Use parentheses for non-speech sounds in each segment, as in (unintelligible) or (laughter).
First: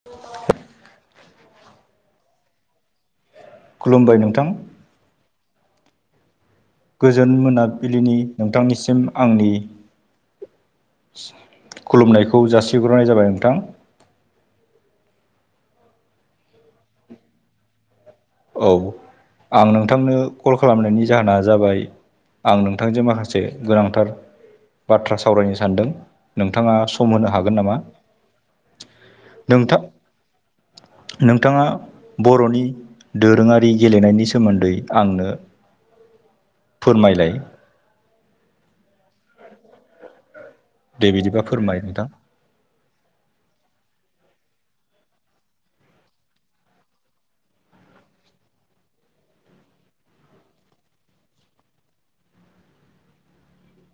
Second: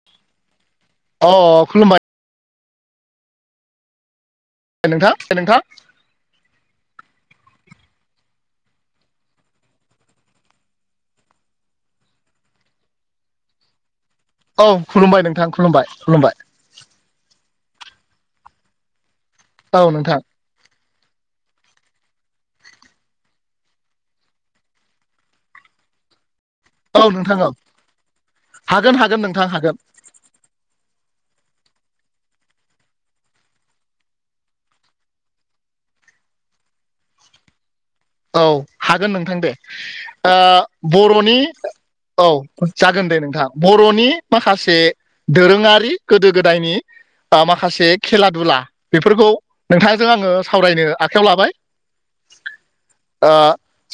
(inaudible) अ खुलुमबाय खुलुमबाय नोंथां नोंथा हे नोंथां। (inaudible) गोजोन मोनाबिलिनि नोंथांनिसिम आंनि खुलुमनायखौ जासिहरग्रोनाय जाबाय नोंथां। औ खुलुमबाय नोंथां खुलुमबाय खुलुमबाय। औ आं औ नोंथांनो नोंथां कल खालामनायनि जाहोना जाबाय आं नोंथांजों माखासे गोनांथार बाथ्रा सावरायनो सानदों नोंथांङा औ सम होनो नोंथां औ हागोन नामा हागोन हागोन हागोन नोंथां नोंथाङा बर'नि दोरोङारि गेलेनायनि सोमोन्दै आंनो फोरमायलाय औ हागोन नोंथां दे दे बर'नि बिदिबा फोरमाय नोंथां औ जागोन दे नोंथां बर'नि माखासे दोरोङारि गोदो गोदायनि माखासे खेला दुला बेफोरखौ नोंथाङाजों आङो सावरायनो आखायाव लाबाय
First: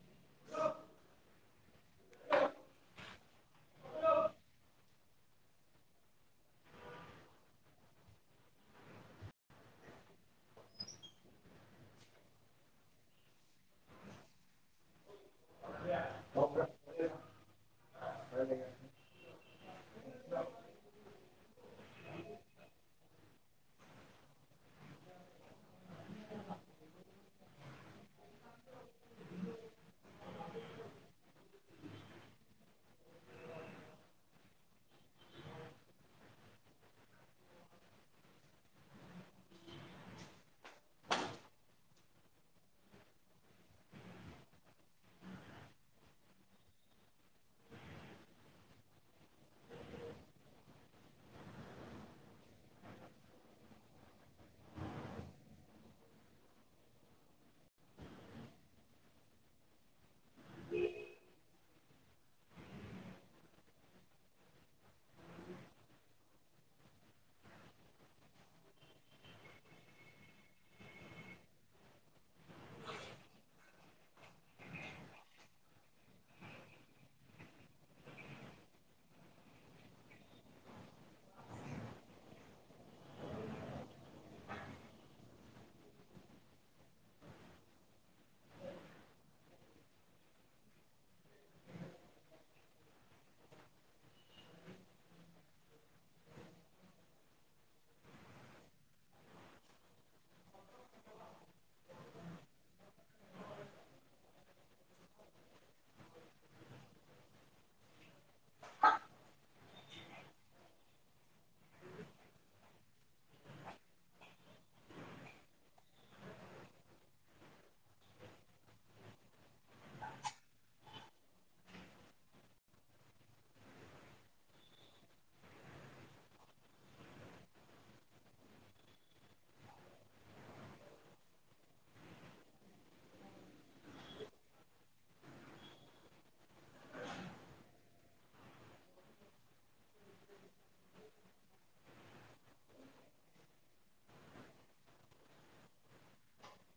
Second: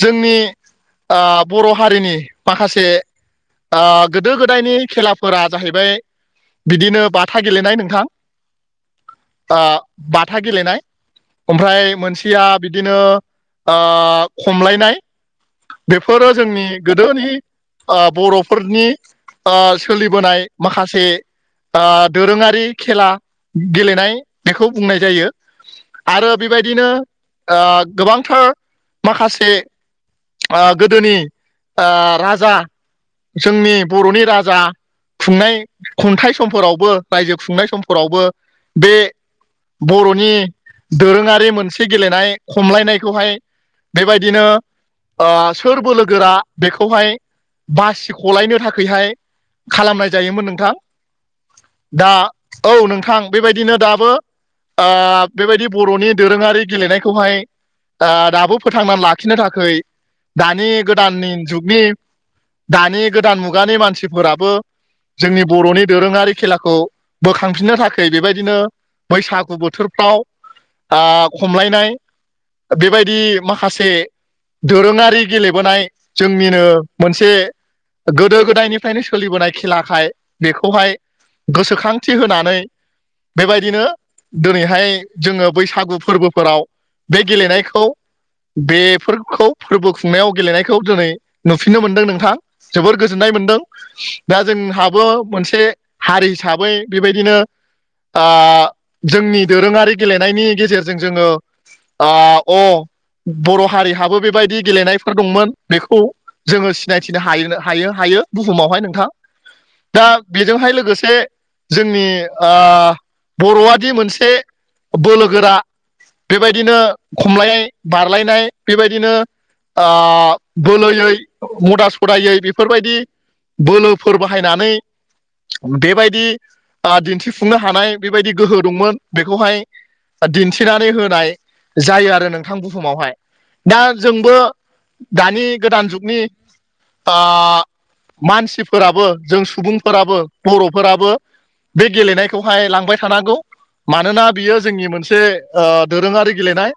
जोंनि बर' हारिनि माखासे गोदो गोदायनि खेलाफोरा जाहैबाय बिदिनो बाथा गेलेनाय नोंथां बाथा गेलेनाय ओमफ्राय मोनसेया बिदिनो खमलायनाय बेफोरो जोंनि गोदोनि बर'फोरनि सोलिबोनाय माखासे दोरोङारि खेला गेलेनाय बेखौ बुंनाय जायो आरो बेबायदिनो गोबांथार माखासे गोदोनि राजा जोंनि बर'नि राजा खुंनाय खन्थाइ समफोरावबो रायजो खुंनाय समफोरावबो बे बर'नि दोरोङारि मोनसे गेलेनाय खमलायनायखौहाय बेबायदिनो ओ सोर बोलोगोरा बेखौहाय बासिखलायनो थाखायहाय खालामनाय जायोमोन नोंथां। दा औ नोंथां बेबायदिनो दाबो ओ बेबायदि बर'नि दोरोङारि गेलेनायखौहाय ओ दाबो फोथांनानै लाखिनो थाखाय दानि गोदाननि जुगनि दानि गोदान मुगानि मानसिफोराबो जोंनि बर'नि दोरोङारि खेलाखौ बोखांफिननो थाखाय बेबायदिनो बैसागु बोथोरफ्रा ओ खमलायनाय बेबायदि माखासे दोरोङारि गेलेबोनाय जोंनिनो मोनसे गोदो गोदायनिफ्रायनो सोलिबोनाय खेलाखाय बेखौहाय गोसोखांथि होनानै बेबायदिनो दिनैहाय जोङो बैसागु फोरबोफोराव बे गेलेनायखौ बेफोरखौ फोरबो खुंनायाव गेलेनायखौ दिनै नुफिननो मोनदों नोंथां। जोबोर गोजोननाय मोनदों। दा जोंहाबो मोनसे हारि हिसाबै बेबायदिनो ओ जोंनि दोरोङारि गेलेनायनि गेजेरजों जोङो ओ अ बर' हारिहाबो बेबायदि गेलेनायफोर दंमोन बेखौ जोङो सिनायथिनो हायो हायो हायो बुहुमावहाय नोंथां। दा बेजोंहाय लोगोसे जोंनि ओ बर'आदि मोनसे बोलो गोरा बेबायदिनो खमलायनाय बारलायनाय बेबायदिनो ओ बोलोयै मदा सदायै बेफोरबायदि बोलोफोर बाहायनानै बेबायदि ओ दिन्थिफुंनो हानाय बेबायदि गोहो दंमोन बेखौहाय दिन्थिनानै होनाय जायो आरो नोंथां बुहुमावहाय दा जोंबो दानि गोदान जुगनि ओ मानसिफोराबो जों सुबुंफोराबो बर'फोराबो बे गेलेनायखौहाय लांबाय थानांगौ मानोना बियो जोंनि मोनसे ओ दोरोङारि गेलेनाय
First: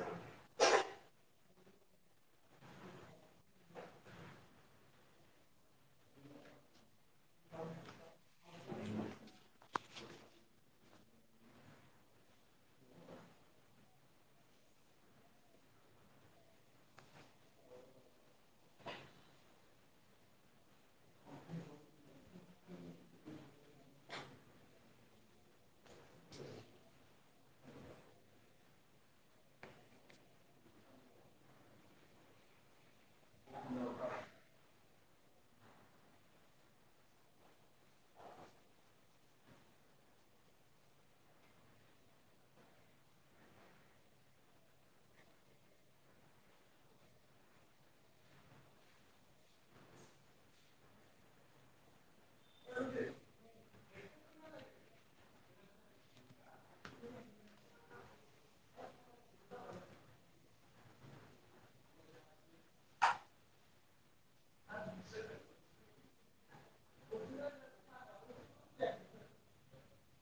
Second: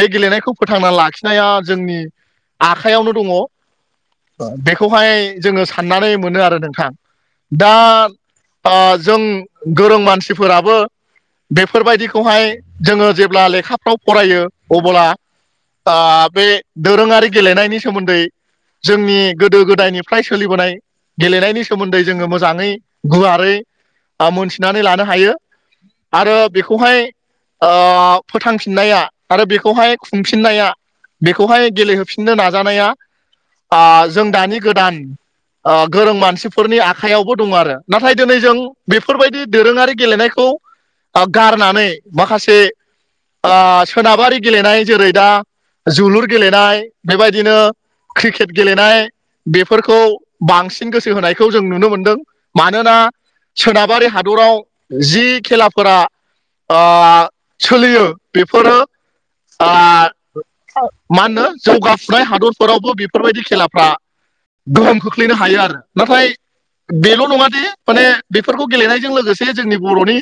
बे गेलेनायखौ फोथांना लाखिनाया जोंनि आखाइयावनो दङ। ओ बेखौहाय जोङो साननानै मोनो आरो नोंथां। दा ओ जों गोरों मानसिफोराबो बेफोरबायदिखौहाय जोङो जेब्ला लेखाफ्राव फरायो अब्ला ओ बे दोरोङारि गेलेनायनि सोमोन्दै जोंनि गोदो गोदायनिफ्राय सोलिबोनाय गेलेनायनि सोमोन्दै जोङो मोजाङै गुवारै ओ मोनथिनानै लानो हायो। आरो बेखौहाय ओ फोथांफि फिननाया आरो बेखौहाय खुंफिननाया बेखौहाय गेलेहोफिननो नाजानाया ओ जों दानि गोदान ओ गोरों मानसिफोरनि आखायावबो दङ आरो नाथाय दिनै जों बेफोरबायदि दोरोङारि गेलेनायखौ ओ गारनानै माखासे ओ सोनाबारि गेलेनाय जेरै दा जोलुर गेलेनाय बेबायदिनो क्रिकेट गेलेनाय बेफोरखौ बांसिन गोसो होनायखौ जों नुनो मोनदों। मानोना सोनाबारि हादराव जि खेलाफोरा ओ सोलियो बेफोरो मा होनो जौगाफुनाय हादरफोरावबो बेफोरबायदि खेलाफ्रा गोहोम खोख्लैनो हायो आरो नाथाय बेल' नङा दि माने बेफोरखौ गेलेनायजों लोगोसे जोंनि बर'नि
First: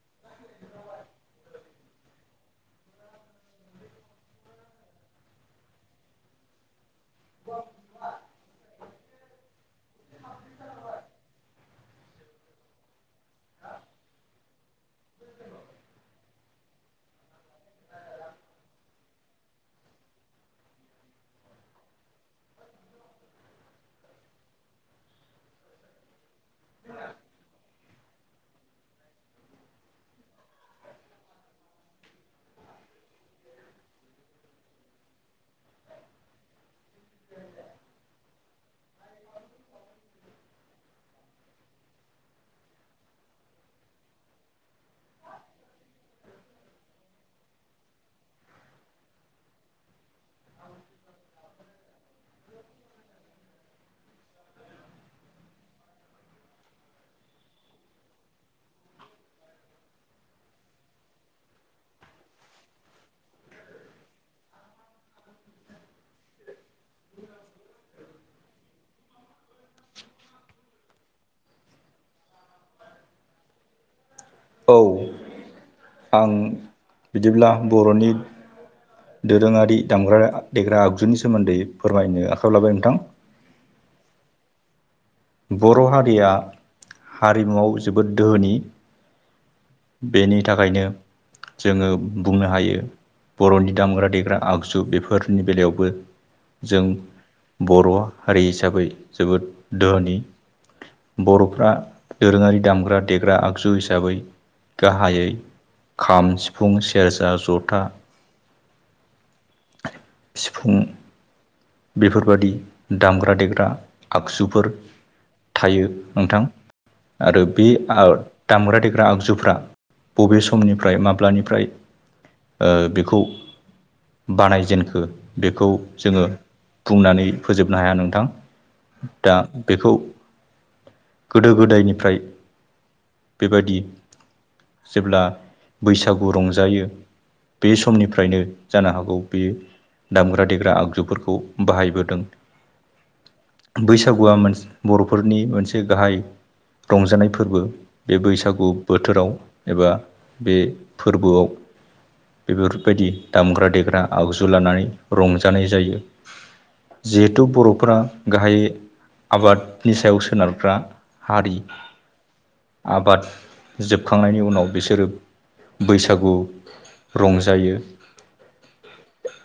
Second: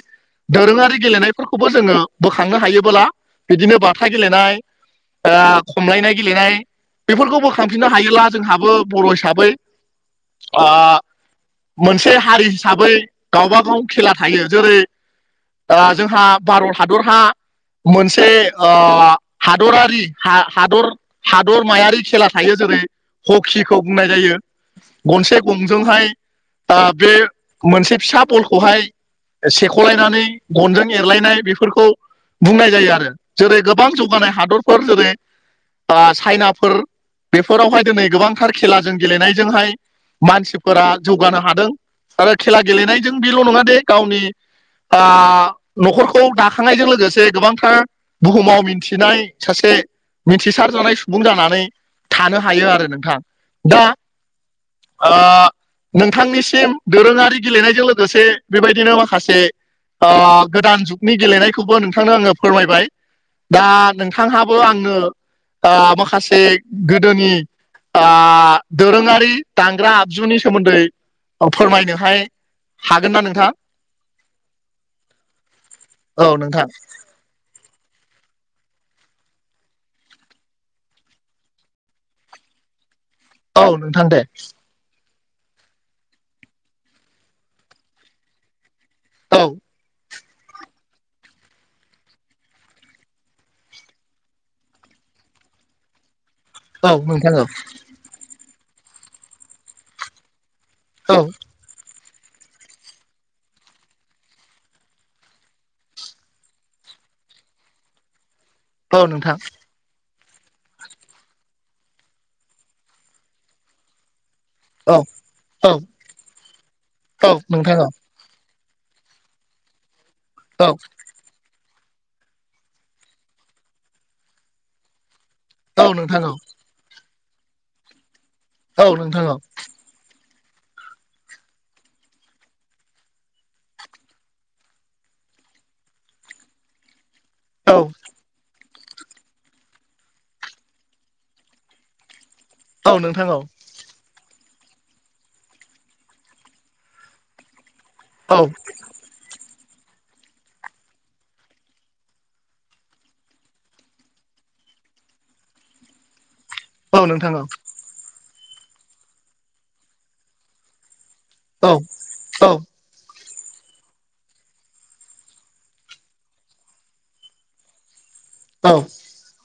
दोरोङारि गेलेनायफोरखौबो जोङो बोखांनो हायो फोरा बिदिनो बाथा गेलेनाय खमलायनाय गेलेनाय बेफोरखौ बोखांफिननो हायोब्ला जोंहाबो बर' हिसाबै ओ मोनसे हारि हिसाबै गावब गाव खेला थायो जेरै ओ जोंहा भारत हादरहा मोनसे ओ हादरारि हा हादर हादरमायारि खेला थायो जेरै हकिखौ बुंनाय जायो गनसे गंजोंहाय ओ बे मोनसे फिसा बलखौहाय सेख'लायनानै गनजों एरलायनाय बेफोरखौ बुंनाय जायो आरो जेरै गोबां जौगानाय हादरफोर जेरै ओ चाइनाफोर बेफोरावहाय दिनै गोबांथार खेलाजों गेलेनायजोंहाय मानसिफोरा जौगानो हादों आरो खेला गेलेनायजों बेल' नङा दे गावनि ओ न'खरखौ दाखांनायजों लोगोसे गोबांथार बुहुमाव मिथिनाय सासे मिथिसारजानाय सुबुं जानानै थानो हायो आरो नोंथां दा ओ नोंथांनिसिम दोरोङारि गेलेनायजों लोगोसे बेबायदिनो माखासे गोदान जुगनि गेलेनायखौबो नोंथांनो आङो फोरमायबाय दा नोंथांहाबो आंनो ओ माखासे गोदोनि आ दोरोङारि दांग्रा आगजुनि सोमोन्दै फोरमायनोहाय हागोन ना नोंथां? औ औ आं नोंथां बिदिब्ला बर'नि दोरोङारि दामग्रा देग्रा आगजुनि सोमोन्दै फोरमायनो आखायावयाव लाबाय नोंथां औ नोंथां दे बर' हारिया हारिमुआव जोबोद दोहोनि औ बेनि थाखायनो जोङो बुंनो हायो बर'नि दामग्रा देग्रा आगजु बेफोरनि बेलायावबो जों औ नोंथां औ बर' हारि हिसाबै जोबोद धोहोनि औ बर'फ्रा दोरोङारि दामग्रा देग्रा आगजु हिसाबै गाहायै खाम सिफुं सेरजा जथा औ नोंथां सिफुं बेफोरबादि दामग्रा देग्रा आगजुफोर औ औ थायो नोंथां औ आरो बे नोंथां औ ओ दामग्रा देग्रा आगजुफ्रा बबे औ समनिफ्राय माब्लानिफ्राय ओ बेखौ बानायजेनखो बेखौ औ नोंथां औ जोङो बुंनानै फोजोबनो हाया नोंथां औ नोंथां दा औ बेखौ गोदो गोदायनिफ्राय बेबायाददि जेब्ला बैसागु रंजायो औ बे समनिफ्रायनो जानो हागौ बेयो दामग्रा देग्रा आगजुफोरखौ खौ बाहायबोदों औ नोंथां औ बैसागुआ बर'फोरनि मोनसे गाहाय रंजानाय फोरबो बे औ बैसागु बोथोराव एबा बे फोरबोआव बेफोरबायदि दामग्रा देग्रा आगजु लानानै रंजानाय जायो औ नोंथां औ जिहेथु बर'फोरा गाहाय आबादनि सायाव सोनारग्रा हारि औ औ आबाद जोबखांनायनि उनाव बिसोरो बैसागु रंजायो। औ।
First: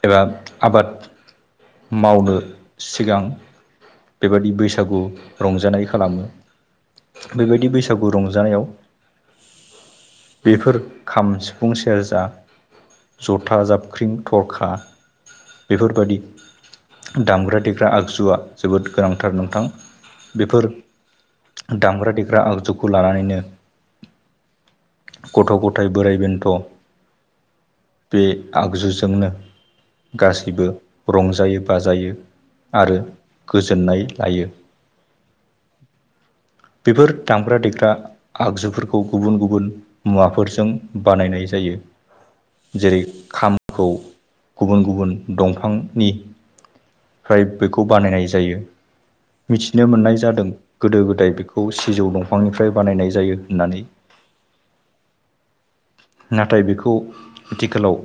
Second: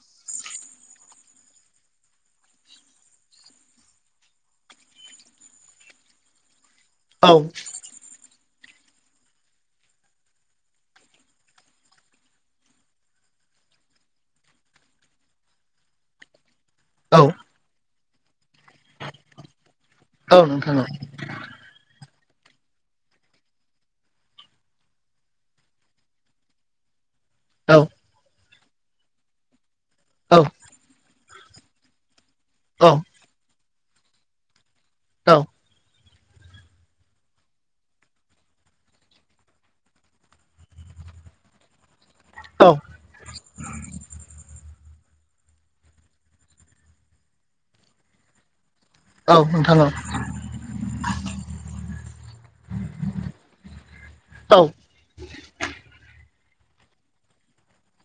एबा आबाद मावनो सिगां बेबायदि बैसागु रंजानाय खालामो। औ औ नोंथां बेबायदि बैसागु बैसागु रंजानायाव बेफोर खाम, सिफुं, सेरजा, जथा, जाबख्रिं, थरखा बेफोरबायादि औ दामग्रा देग्रा आगजुआ जोबोद गोनांथार नोंथां औ बेफोर नोंथां औ नोंथां औ नोंथां औ नोंथां औ नोंथां औ नोंथां औ नोंथां दामग्रा देग्रा आगजुखौ लानानैनो गथ' -गथाय, बोराय- बेन्थ' औ औ नोंथां औ नोंथां औ बे आगजुजोंनो औ गासैबो रंजायो बाजायो आरो गोजोननाय लायो। औ। बेफोर दामग्रा देग्रा आगजुफोरखौ गुबुन गुबुन मुवाफोरजों बानायनाय जायो जेरै खामखौ गुबुन गुबुन दंफांनिफ्राय बेखौ बानायनाय जायो। मिथिनो मोननाय जादों गोदो गोदाय बेखौ सिजौ दंफांनिफ्राय बानायनाय जायो होननानै। नाथाय बेखौ आथिखालाव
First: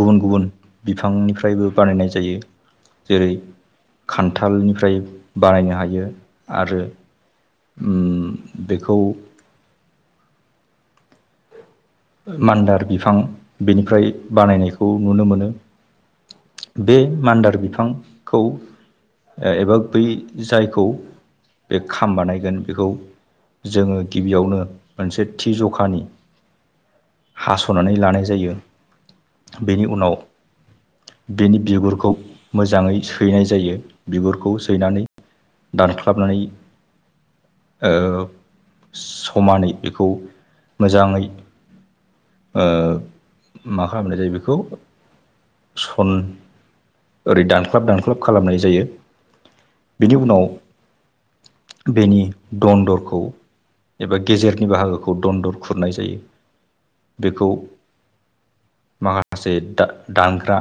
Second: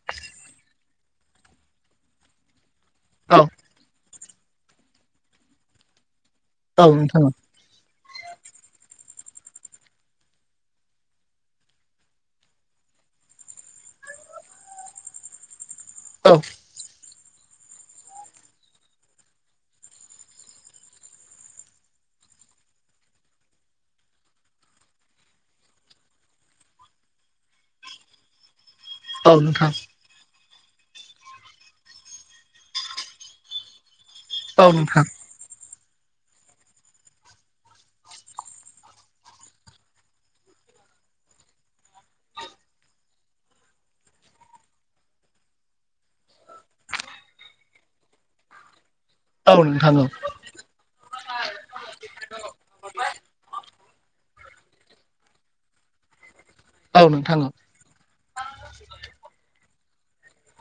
गुबुन गुबुन बिफांनिफ्रायबो बानायनाय जायो जेरै खान्थालनिफ्राय बानायनो हायो आरो ओ बेखौ मान्दार बिफां बेनिफ्राय बानायनायखौ नुनो मोनो। औ। बे मान्दार बिफांखौ एबा बै जायखौ बे खाम बानायगोन बेखौ जोङो गिबियावनो मोनसे थि जखानि हास'नानै लानाय जायो बेनि उनाव बेनि बिगुरखौ मोजाङै सैनाय जायो। बिगुरखौ सैनानै दानख्लाबनानै ओ समानै बेखौ मोजाङै मा खालामनाय जायो बेखौ सन ओरै दानख्लाब दानख्लाब खालामनाय जायो। बेनि नोंथां उनाव बेनि दनन्दरखौ एबा गेजेरनि बाहागोखौ दनन्दर खुरनाय जायो बेखौ माखासे द दानग्रा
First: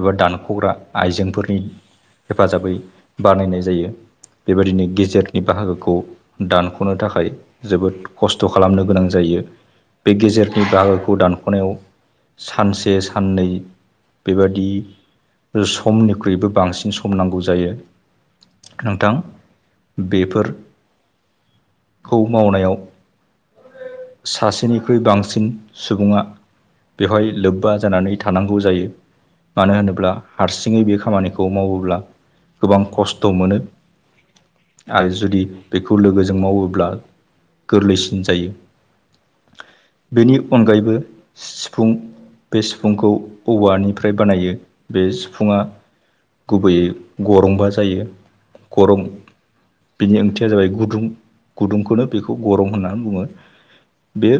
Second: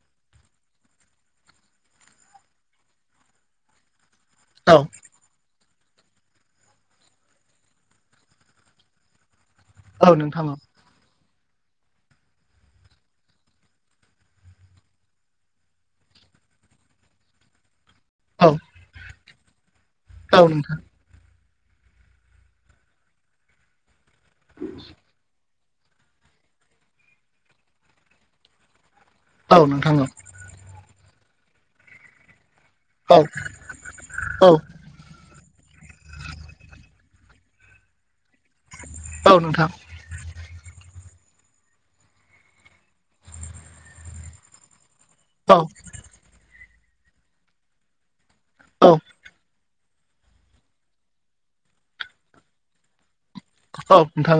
एबा दानख'ग्रा आइजेंफोरनि हेफाजाबै बानायनाय जायो बेबायदिनो औ गेजेर बेनि बाहागोखौ दानख'नो थाखाय जोबोद खस्थ' खालामनो गोनां जायो बे गेजेरनि बाहागोखौ दानख'नायाव सानसे साननै बेबादि समनिख्रुइबो बांसिन सम नांगौ जायो औ नोंथां बेफोर खौ मावनायाव सासेनि बांसिन सुबुङा बेवहाय लोब्बा जानानै थानांगौ जायो मानो नोंथां होनोब्ला हारसिङै बे खामानिखौ मावोब्ला गोबां खस्थ' मोनो। आरो जुदि बेखौ लोगोजों मावोब्ला गोरलैसिन जायो। औ नोंथां। बेनि अनगायैबो सिफुं बे सिफुंखौ औवानिफ्राय बानायो। बे सिफुङा औ गुबैयै गरंबा जायो गरं बिनि ओंथिया जाबाय गुदुं गुदुंखौनो बेखौ गरम होननानै बुङो। बे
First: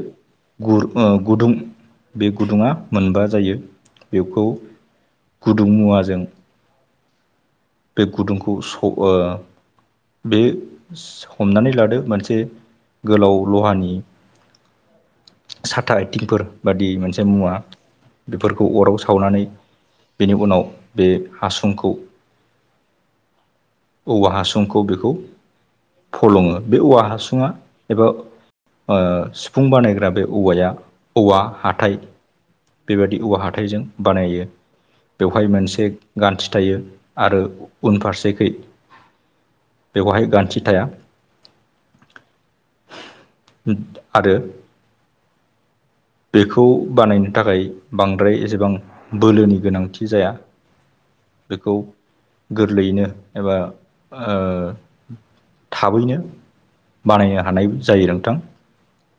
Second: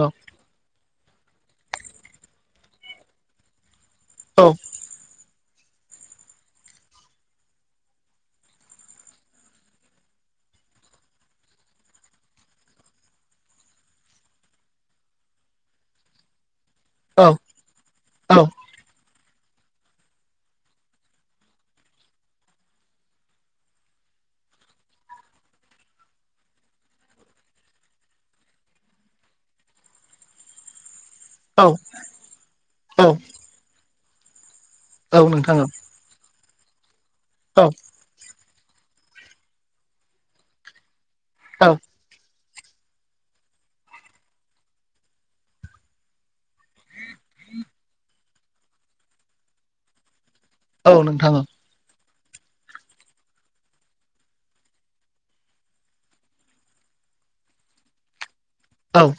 गुर ओ गुदुं बे गुदुङा मोनबा जायो। बेखौ गुदुं मुवाजों बे गुदुंखौ स ओ बे हमनानै लादो मोनसे गोलाव लहानि साथा आइथिंफोर बादि मोनसे मुवा औ औ बेफोरखौ अराव सावनानै बेनि उनाव बे हासुंखौ औवा हासुंखौ बेखौ फलङो बे औवा हासुङा एबा ओ फुं बानायग्रा बे औवाया औवा औ हाथाइ औ बेबायदि औवा हाथाइ जों बानायो। बेवहाय नोंथां मोनसे गान्थि थायो आरो औ उनफारसेखै बेवहाय गान्थि थाया। औ आरो बेखौ बानायनो थाखाय बांद्राय एसेबां बोलोनि गोनांथि जाया। औ नोंथां औ। बेखौ गोरलैयैनो एबा ओ थाबैनो बानायनो हानाय जायो नोंथां। औ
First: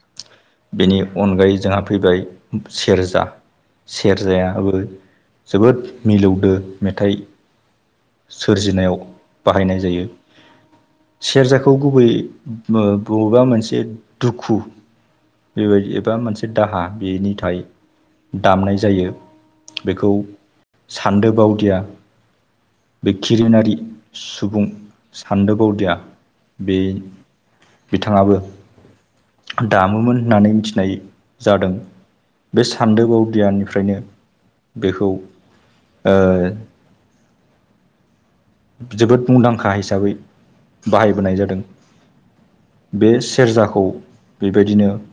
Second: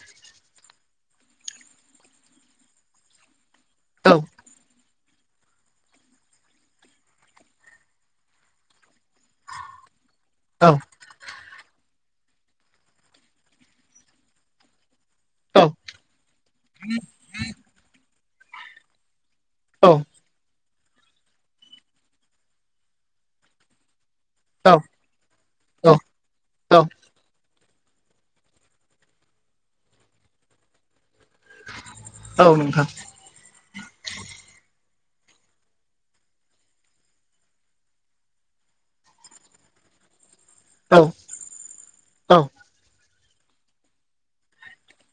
बेनि अनगायै जोंहा फैबाय सेरजा। औ सेरजाया (unintelligible) जोबोद मिलौदो मेथाइ सोरजिनायाव बाहायनाय जायो। औ सेरजाखौ गुबै बबेबा मोनसे दुखु औ बेबायदि एबा मोनसे दाहा बे बिनि थाखाय दामनाय जायो बेखौ सान्दो बावदिया बे खिरिमिनारि सुबुं औ सान्दोबावदिया बे औ बिथाङाबो दामोमोन होननानै मिथिनाय जादों औ बे नोंथां सान्दो बावदियानिफ्रायनो बेखौ ओ जोबोद मुंदांखा हिसाबै औ बाहायबोनाय जादों। औ बे सेरजाखौ बेबायदिनो